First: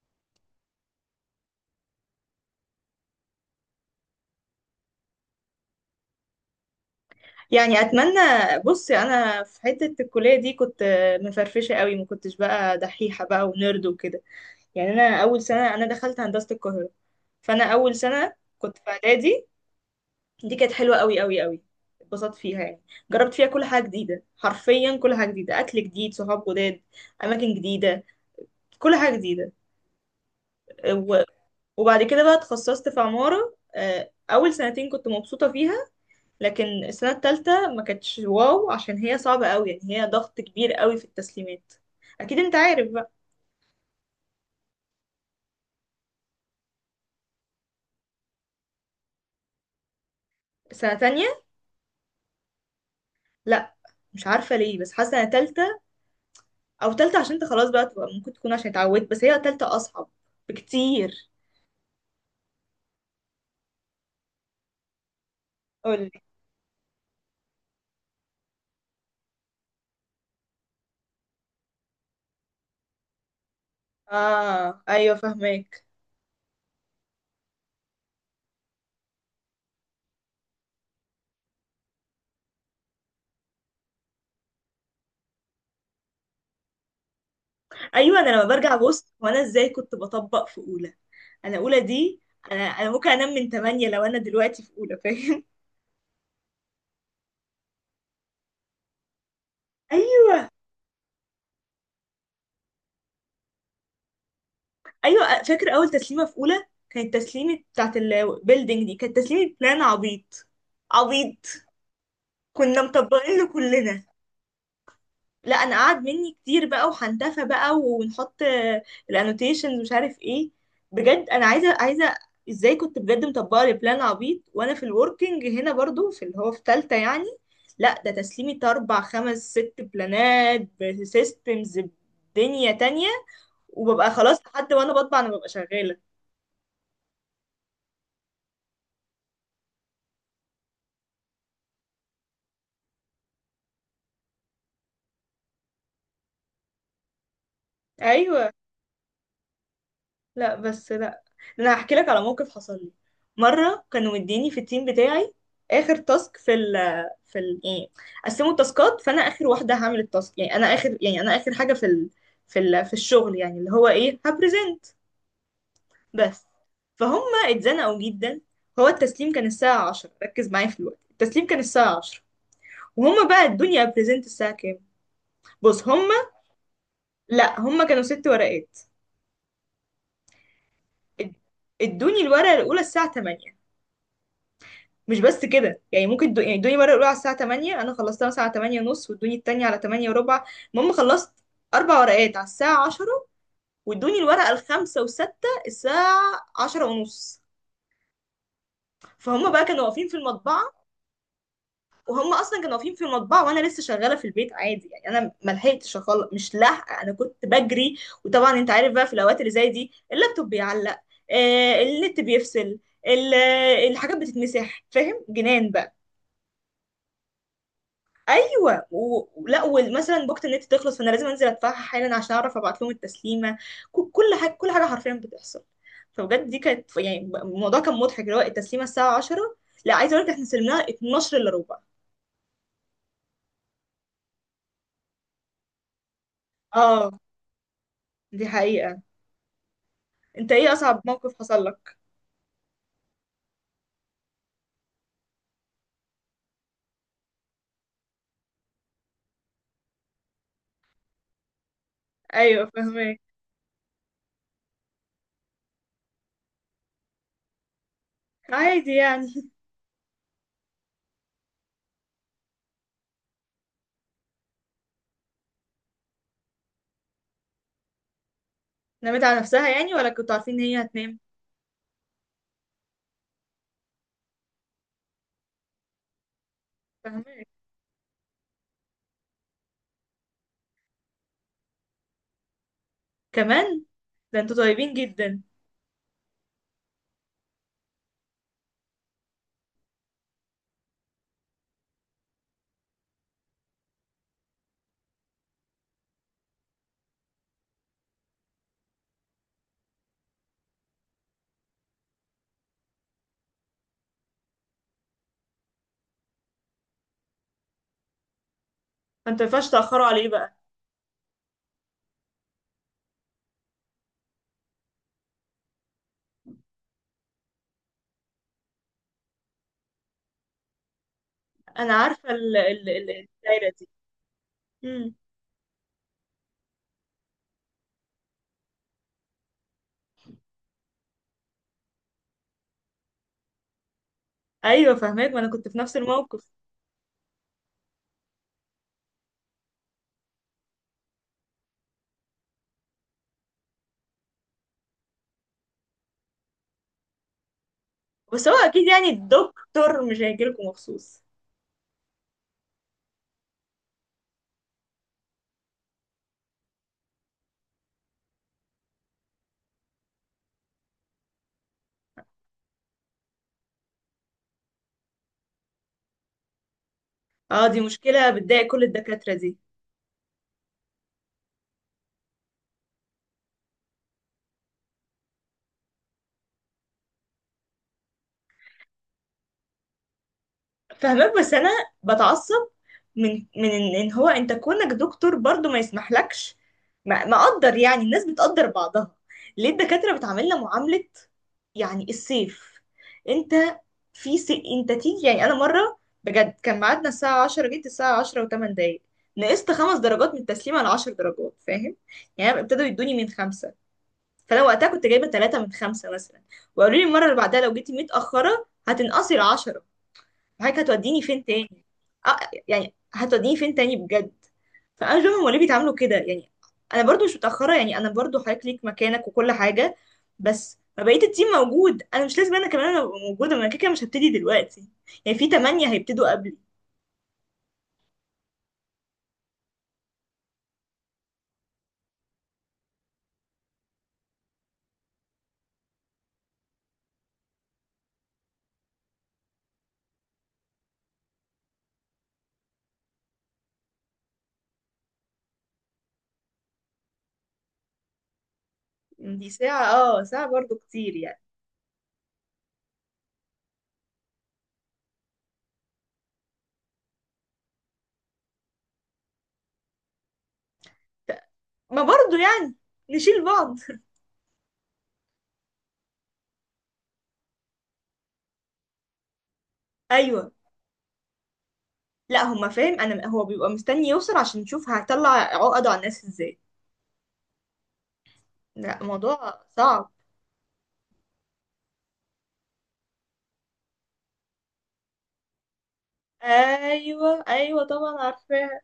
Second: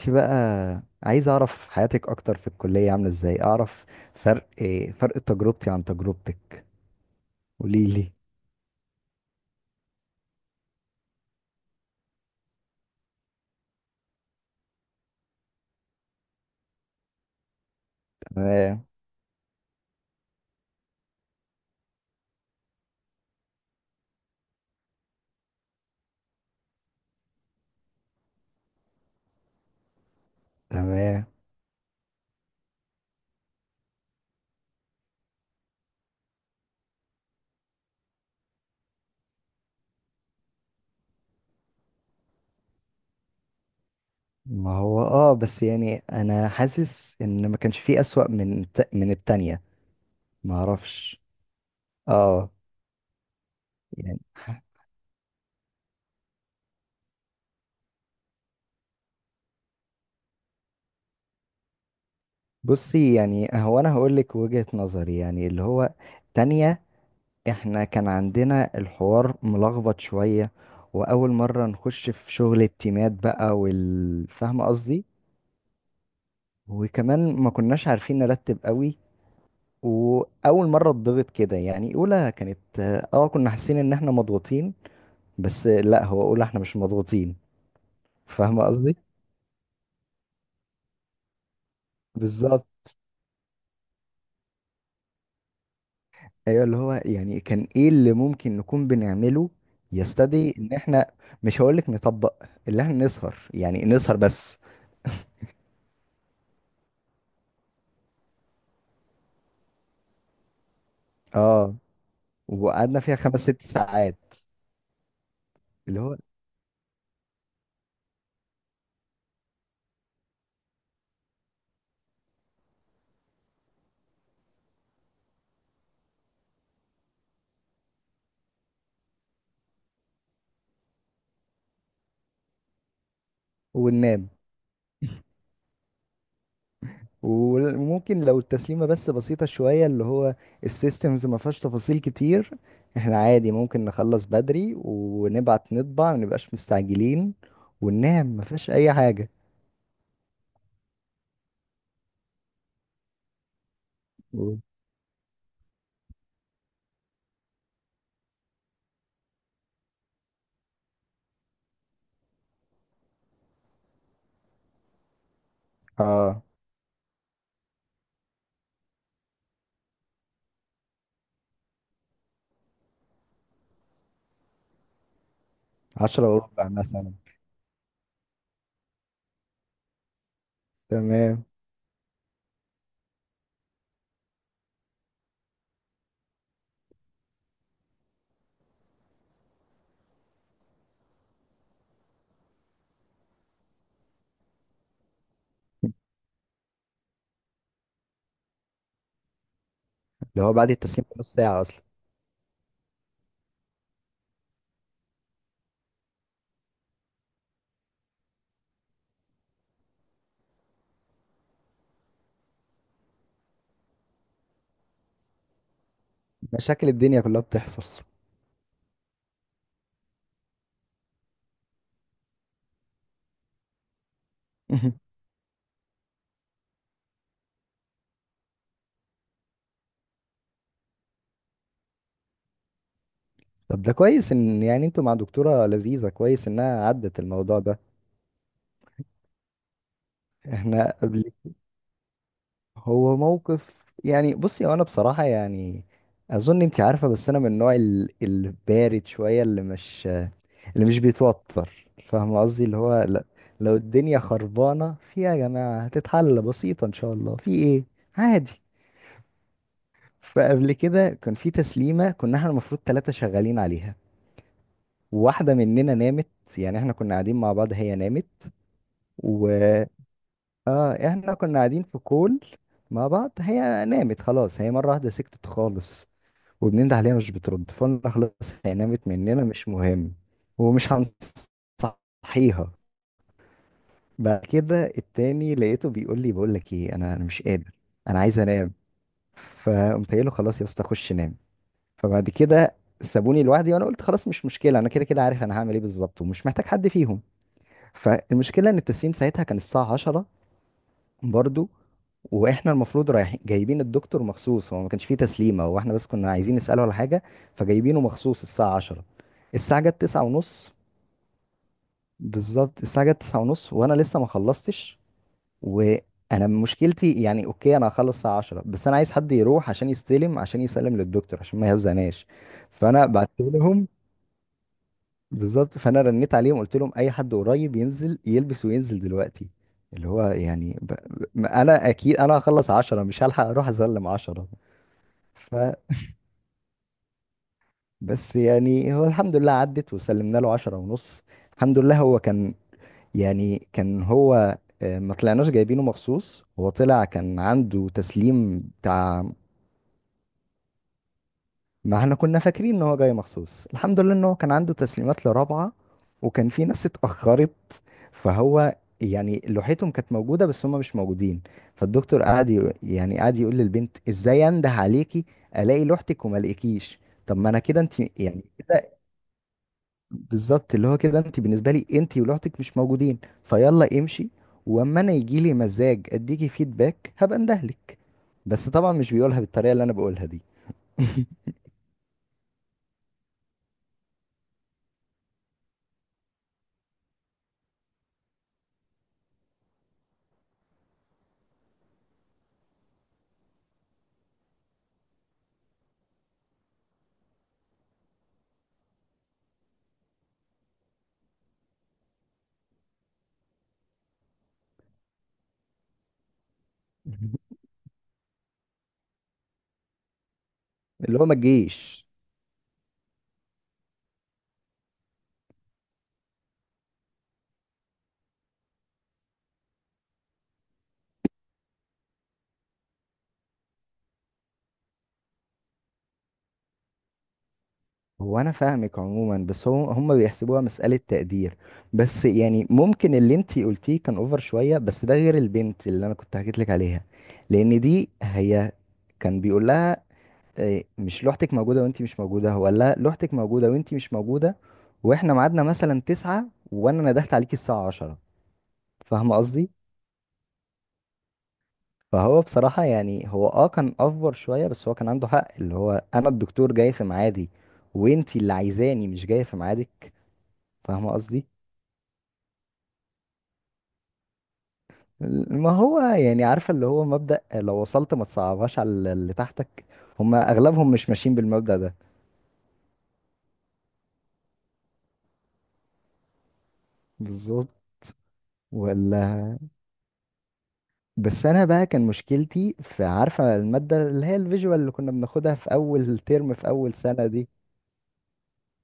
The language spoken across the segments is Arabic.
انت بقى، عايز اعرف حياتك اكتر في الكلية، عاملة ازاي. اعرف إيه فرق تجربتي عن تجربتك. يعني قولي لي. اتمنى. بصي، انا في حته الكليه دي كنت مفرفشه قوي، ما كنتش بقى دحيحه بقى ونرد وكده. يعني انا اول سنه انا دخلت هندسه القاهره، فانا اول سنه كنت تمام. في اعدادي. دي كانت حلوه قوي قوي قوي، اتبسطت فيها يعني. جربت فيها كل حاجه جديده، حرفيا كل حاجه جديده، اكل جديد، صحاب جداد، اماكن جديده، كل حاجه جديده. و- تمام. وبعد كده بقى اتخصصت في عماره اول سنتين كنت مبسوطه فيها، لكن السنة التالتة ما كانتش واو، عشان هي صعبة قوي، يعني هي ضغط كبير قوي في التسليمات. اكيد انت عارف بقى. ما هو بس يعني انا حاسس ان ما كانش فيه اسوأ من من التانية. ما سنة اعرفش. تانية؟ اه لا، يعني مش عارفة ليه، بس حاسة سنة تالتة. او تالتة عشان انت خلاص بقى تبقى ممكن تكون عشان اتعودت، بس هي تالتة اصعب بكتير. بصي، يعني هو انا هقول لك وجهة نظري يعني اللي هو. قولي. تانية. احنا كان عندنا الحوار ملخبط شوية، واول مرة نخش في شغل التيمات بقى، والفاهمة اه قصدي. ايوه، فهماك. وكمان ما كناش عارفين نرتب قوي. واول مره اتضغط كده، يعني اولى كانت، اه كنا حاسين ان احنا مضغوطين. بس لا، هو اولى احنا مش مضغوطين. ايوه، انا لما فاهمه برجع قصدي. بص وانا ازاي كنت بطبق في اولى. انا اولى دي، انا بالظبط. انا ممكن انام من 8 لو انا دلوقتي في اولى، فاهم؟ ايوه، اللي هو يعني كان ايه اللي ممكن نكون بنعمله يستدعي ان احنا. مش هقولك نطبق، اللي احنا نسهر يعني نسهر بس. ايوه، فاكر اول تسليمه في اولى كانت تسليمه بتاعت البيلدينج. دي كانت تسليمه بلان عبيط عبيط. اه كنا وقعدنا فيها مطبقين خمس له ست كلنا. ساعات. لا انا قعد اللي هو مني كتير بقى، وحنتفى بقى ونحط الانوتيشنز، مش عارف ايه. بجد انا عايزه عايزه، ازاي كنت بجد مطبقه لبلان عبيط وانا في الوركينج هنا، برضو في اللي هو في تالتة يعني لا، ده تسليمي اربع خمس ست بلانات بسيستمز، بدنيا تانية. وببقى وننام، خلاص لحد وانا بطبع، انا ببقى شغاله. وممكن لو التسليمة بس بسيطة شوية، اللي هو السيستمز ما فيهاش تفاصيل كتير، احنا عادي ممكن نخلص بدري ونبعت نطبع، ما نبقاش مستعجلين وننام، ما ايوه. فيهاش أي حاجة. لا بس لا، انا هحكي لك على موقف حصل لي. مره كانوا مديني و- في التيم بتاعي اخر تاسك في ال يعني، قسموا التاسكات، فانا اخر واحده هعمل التاسك. يعني انا اخر، يعني انا اخر حاجه في ال في الشغل، يعني اللي هو ايه هبريزنت اه بس. فهم. اتزنقوا جدا. هو التسليم كان الساعه 10، ركز معايا في الوقت. التسليم كان الساعه 10، وهم بقى ادوني ابريزنت الساعه كام. بص، هم عشرة وربع مثلا. لا، هم كانوا ست ورقات. اد- تمام، ادوني الورقه الاولى الساعه 8، مش بس كده. يعني ممكن يعني ادوني مره الاولى على الساعه 8، انا خلصتها مثلا على 8 ونص، وادوني التانية على 8 وربع. المهم خلصت اربع ورقات على الساعه 10، وادوني الورقه الخامسه وستة الساعه 10 ونص. فهم بقى كانوا واقفين في اللي هو المطبعه، بعد التسليم بنص ساعة أصلا. وهم اصلا كانوا واقفين في المطبعه وانا لسه شغاله في البيت، عادي يعني. انا ما لحقتش مش لاحقه، انا كنت بجري. وطبعا انت عارف بقى، في الاوقات اللي زي دي اللابتوب بيعلق، النت بيفصل، ال- الحاجات بتتمسح، فاهم؟ جنان بقى. مشاكل الدنيا كلها بتحصل. ايوه. ولا ومثلا بوقت النت تخلص، فانا لازم انزل ادفعها حالا عشان اعرف ابعت لهم التسليمه. كل حاجه حرفيا بتحصل. فبجد دي كانت يعني، الموضوع كان مضحك، اللي هو التسليمه الساعه 10، لا، عايزه اقول لك احنا سلمناها 12 الا ربع. طب ده كويس، إن يعني انتوا مع دكتورة لذيذة، كويس إنها اه، عدت الموضوع ده. دي حقيقه. انت ايه احنا اصعب قبل. موقف حصل لك؟ هو موقف، يعني بصي هو انا بصراحة يعني اظن انت عارفة، بس انا من النوع البارد شوية اللي مش بيتوتر. فاهم قصدي، ايوه، اللي هو فهمك. لا، لو الدنيا خربانة فيها يا جماعة هتتحل بسيطة ان شاء الله، في ايه. عادي. عادي يعني. فقبل كده كان في تسليمة كنا احنا المفروض ثلاثة شغالين عليها، واحدة مننا نامت. يعني احنا كنا قاعدين مع بعض، هي نامت. نامت على و نفسها يعني ولا كنتوا عارفين ان هي اه هتنام؟ احنا كنا قاعدين في كول مع بعض، هي نامت خلاص. هي مرة واحدة سكتت خالص، وبننده عليها مش فهمك. بترد، فقلنا خلاص هي نامت مننا مش مهم، ومش هنصحيها. كمان. ده بعد انتوا كده طيبين جدا. التاني لقيته بيقول لي، بقول لك ايه، انا مش قادر، انا عايز انام. فقمت قايل له خلاص يا اسطى، خش نام. فبعد كده سابوني لوحدي، وانا قلت خلاص مش مشكله، انا كده كده عارف انا هعمل ايه بالظبط، ومش محتاج حد فيهم. فالمشكله ان التسليم ساعتها كان الساعه 10 برضو، واحنا المفروض رايحين جايبين الدكتور مخصوص. هو ما كانش فيه تسليمه، هو احنا بس كنا عايزين نساله على حاجه، فجايبينه مخصوص الساعه 10. فانتوا ما ينفعش الساعه جت تاخروا 9 عليه بقى. ونص. بالظبط الساعه جت 9 ونص وانا لسه ما خلصتش، وانا مشكلتي يعني اوكي انا هخلص الساعه 10، بس انا عايز حد يروح عشان يستلم، عشان يسلم للدكتور عشان ما انا يهزناش. عارفه فانا بعت الدايره لهم. دي. بالظبط، فانا رنيت عليهم قلت لهم اي حد قريب ينزل يلبس وينزل دلوقتي، اللي هو يعني انا اكيد انا هخلص عشرة، مش هلحق اروح اسلم عشرة. ايوه فاهماك، ما انا ف كنت في نفس الموقف. بس يعني هو الحمد لله عدت وسلمنا له عشرة ونص. الحمد لله هو كان، يعني كان هو ما طلعناش جايبينه مخصوص، هو طلع كان عنده بس هو تسليم اكيد يعني بتاع. الدكتور مش هيجيلكوا مخصوص. ما احنا كنا فاكرين ان هو جاي مخصوص. الحمد لله ان هو كان عنده تسليمات لرابعة، وكان في ناس اتأخرت، فهو يعني لوحتهم كانت موجودة بس هم مش موجودين، فالدكتور قعد يق- يعني قعد يقول للبنت ازاي انده عليكي، الاقي لوحتك وما الاقيكيش. طب ما انا اه، دي كده، انت مشكله يعني بتضايق كل كده. الدكاتره دي. بالظبط، اللي هو كده انت بالنسبة لي، انت ولوحتك مش موجودين، فيلا امشي. واما انا يجي لي مزاج اديكي فيدباك هبقى اندهلك. بس طبعا مش بيقولها بالطريقة اللي انا بقولها دي. فهمك بس انا بتعصب من إن هو انت كونك دكتور، برضو ما يسمحلكش. ما اقدر، يعني الناس بتقدر بعضها. ليه الدكاترة بتعاملنا معاملة يعني السيف. انت، في انت تيجي، يعني انا مرة بجد كان ميعادنا الساعة 10، جيت الساعة 10 و8 دقايق. نقصت خمس درجات من التسليم على 10 درجات، فاهم؟ يعني ابتدوا يدوني من خمسة. فانا وقتها كنت جايبة ثلاثة من خمسة مثلا. وقالوا لي المرة اللي بعدها لو جيتي متأخرة هتنقصي ال10. فحضرتك اللي هتوديني هو ما فين تاني؟ تجيش. اه. يعني هتوديني فين تاني بجد. فانا مش فاهمه هما ليه بيتعاملوا كده يعني. انا برضو مش متاخره، يعني انا برضو حضرتك ليك مكانك وكل حاجه، بس ما بقيت التيم موجود، انا مش لازم انا كمان ابقى موجوده. ما انا كده كده مش هبتدي دلوقتي، يعني في تمانية هيبتدوا قبلي. هو انا فاهمك عموما، بس هو هم بيحسبوها مسألة تقدير. بس يعني ممكن اللي انتي قلتيه كان اوفر شوية، بس ده غير البنت اللي انا كنت حكيت لك عليها، لان دي هي كان بيقول لها إيه، مش لوحتك موجودة وانتي مش موجودة. هو قال لها لوحتك موجودة وانتي مش موجودة، واحنا ميعادنا مثلا تسعة وانا ندهت عليكي الساعة عشرة. فاهمة يعني دي قصدي؟ ساعه، اه ساعه برضو كتير يعني. فهو بصراحة يعني هو كان اوفر شوية، بس هو كان عنده حق، اللي هو انا الدكتور جاي في ميعادي، وانتي اللي عايزاني مش جاية في ميعادك. فاهمة قصدي؟ ما برضو يعني نشيل بعض. ما هو يعني عارفة اللي هو مبدأ لو وصلت ما تصعبهاش على اللي تحتك. هما ايوه. أغلبهم مش ماشيين بالمبدأ ده. لا هما فاهم انا، هو بيبقى مستني يوصل عشان يشوف هطلع عقده على الناس ازاي. بالظبط. لا، ولا. موضوع صعب. بس أنا بقى كان مشكلتي في، عارفة المادة اللي هي الفيجوال اللي كنا بناخدها في أول ترم في أول سنة ايوه دي. ايوه، طبعا عارفاها.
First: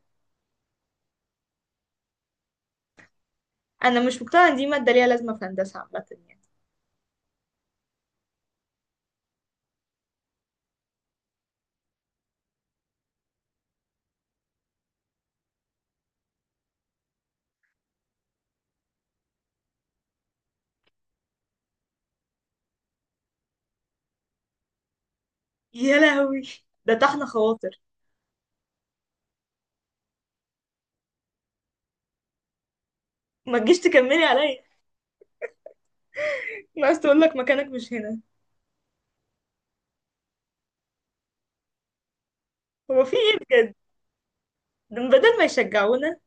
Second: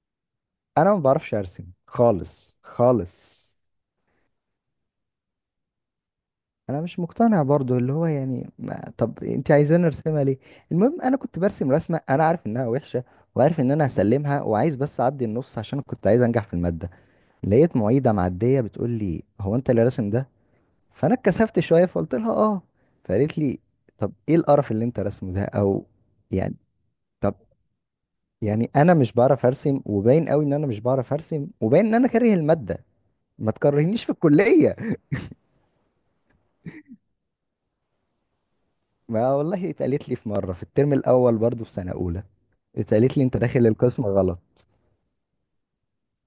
أنا ما بعرفش أرسم خالص خالص. انا مش مقتنعه ان دي ماده ليها لازمه في هندسه عامه يعني. أنا مش مقتنع برضو اللي هو يعني، ما طب أنت عايزاني أرسمها ليه. المهم أنا كنت برسم رسمة أنا عارف إنها وحشة، وعارف إن أنا هسلمها، وعايز بس أعدي النص عشان كنت عايز أنجح في المادة. لقيت معيده معديه بتقول لي هو انت اللي راسم ده. فانا اتكسفت شويه فقلت لها اه. فقالت لي طب ايه القرف اللي انت راسمه ده، او يا لهوي، يعني. ده طحن طب خواطر. يعني انا مش بعرف ارسم، وباين قوي ان انا مش بعرف ارسم، وباين ان انا كاره الماده. ما ما تجيش تكرهنيش في تكملي عليا. الكليه. أنا عايز تقول لك مكانك مش هنا. ما والله اتقالت لي في مره في الترم الاول برضو في سنه اولى، هو في اتقالت لي انت ايه؟ داخل بجد، القسم غلط. ده بدل ما يشجعونا.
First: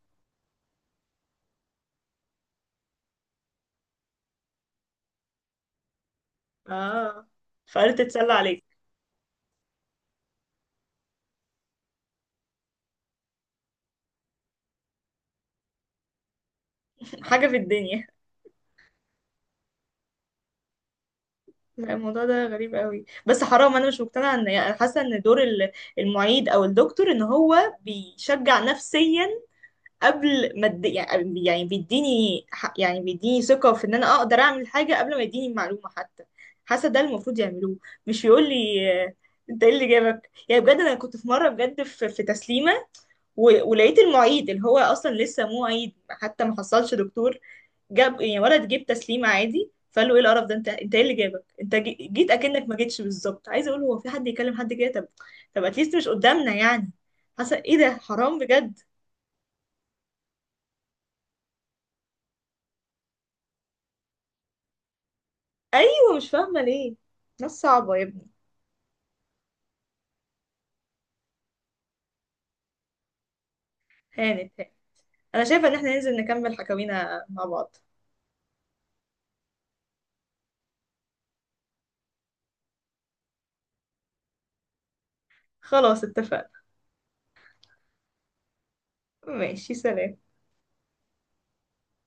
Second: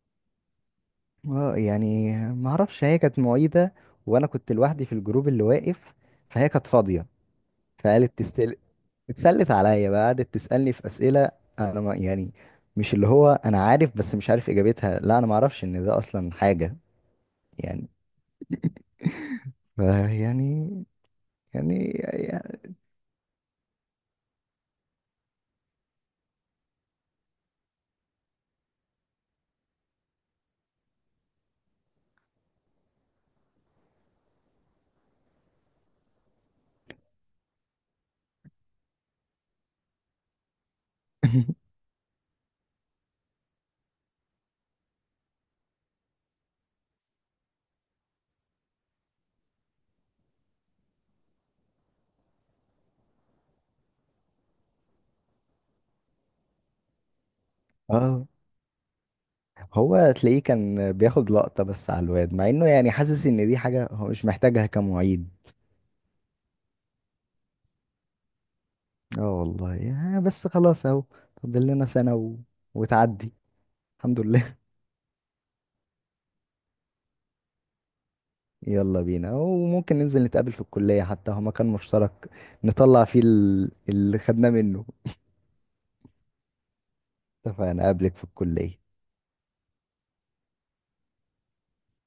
اه يعني ما اعرفش، هي كانت معيده وانا كنت لوحدي في الجروب اللي واقف، فهي كانت فاضيه. اه، فقالت فقالت، تتسلى عليك. اتسلت عليا بقى قعدت تسألني في أسئلة، أنا ما يعني مش اللي هو أنا عارف بس مش عارف إجابتها، لا أنا ما أعرفش إن ده أصلا حاجة. حاجه في يعني الدنيا. ف- يعني لا، الموضوع ده يعني- غريب قوي بس حرام. انا مش مقتنعه ان يعني، حاسه ان دور المعيد او الدكتور، ان هو بيشجع نفسيا قبل ما يعني بيديني يعني بيديني ثقة في ان انا اقدر اعمل حاجة قبل ما يديني المعلومة حتى. حاسة ده المفروض يعملوه، مش يقول لي آه، انت ايه اللي جابك. يعني بجد انا كنت في مرة بجد في تسليمة، ولقيت المعيد اللي هو اصلا لسه معيد، حتى ما حصلش دكتور. جاب يعني ولد جيب تسليمة عادي، فقال له ايه القرف ده، انت ايه اللي جابك؟ انت جيت اكنك ما جيتش. بالظبط، عايزه اقول هو في حد يكلم حد كده؟ طب، طب اتليست مش قدامنا يعني. حاسه ايه ده اه حرام بجد. هو تلاقيه كان بياخد لقطة بس على الواد، مع إنه يعني حاسس إن دي حاجة هو مش محتاجها كمعيد. ايوه، مش فاهمه ليه. ناس صعبه يا ابني. اه والله يعني، بس خلاص أهو فاضل لنا سنة وتعدي. الحمد هانت لله. هانت. انا شايفه ان احنا ننزل نكمل حكاوينا مع بعض. يلا بينا، وممكن ننزل نتقابل في الكلية حتى هو مكان مشترك نطلع فيه اللي خدناه منه. خلاص اتفقنا. اتفقنا. اقابلك في الكلية. ماشي سلام.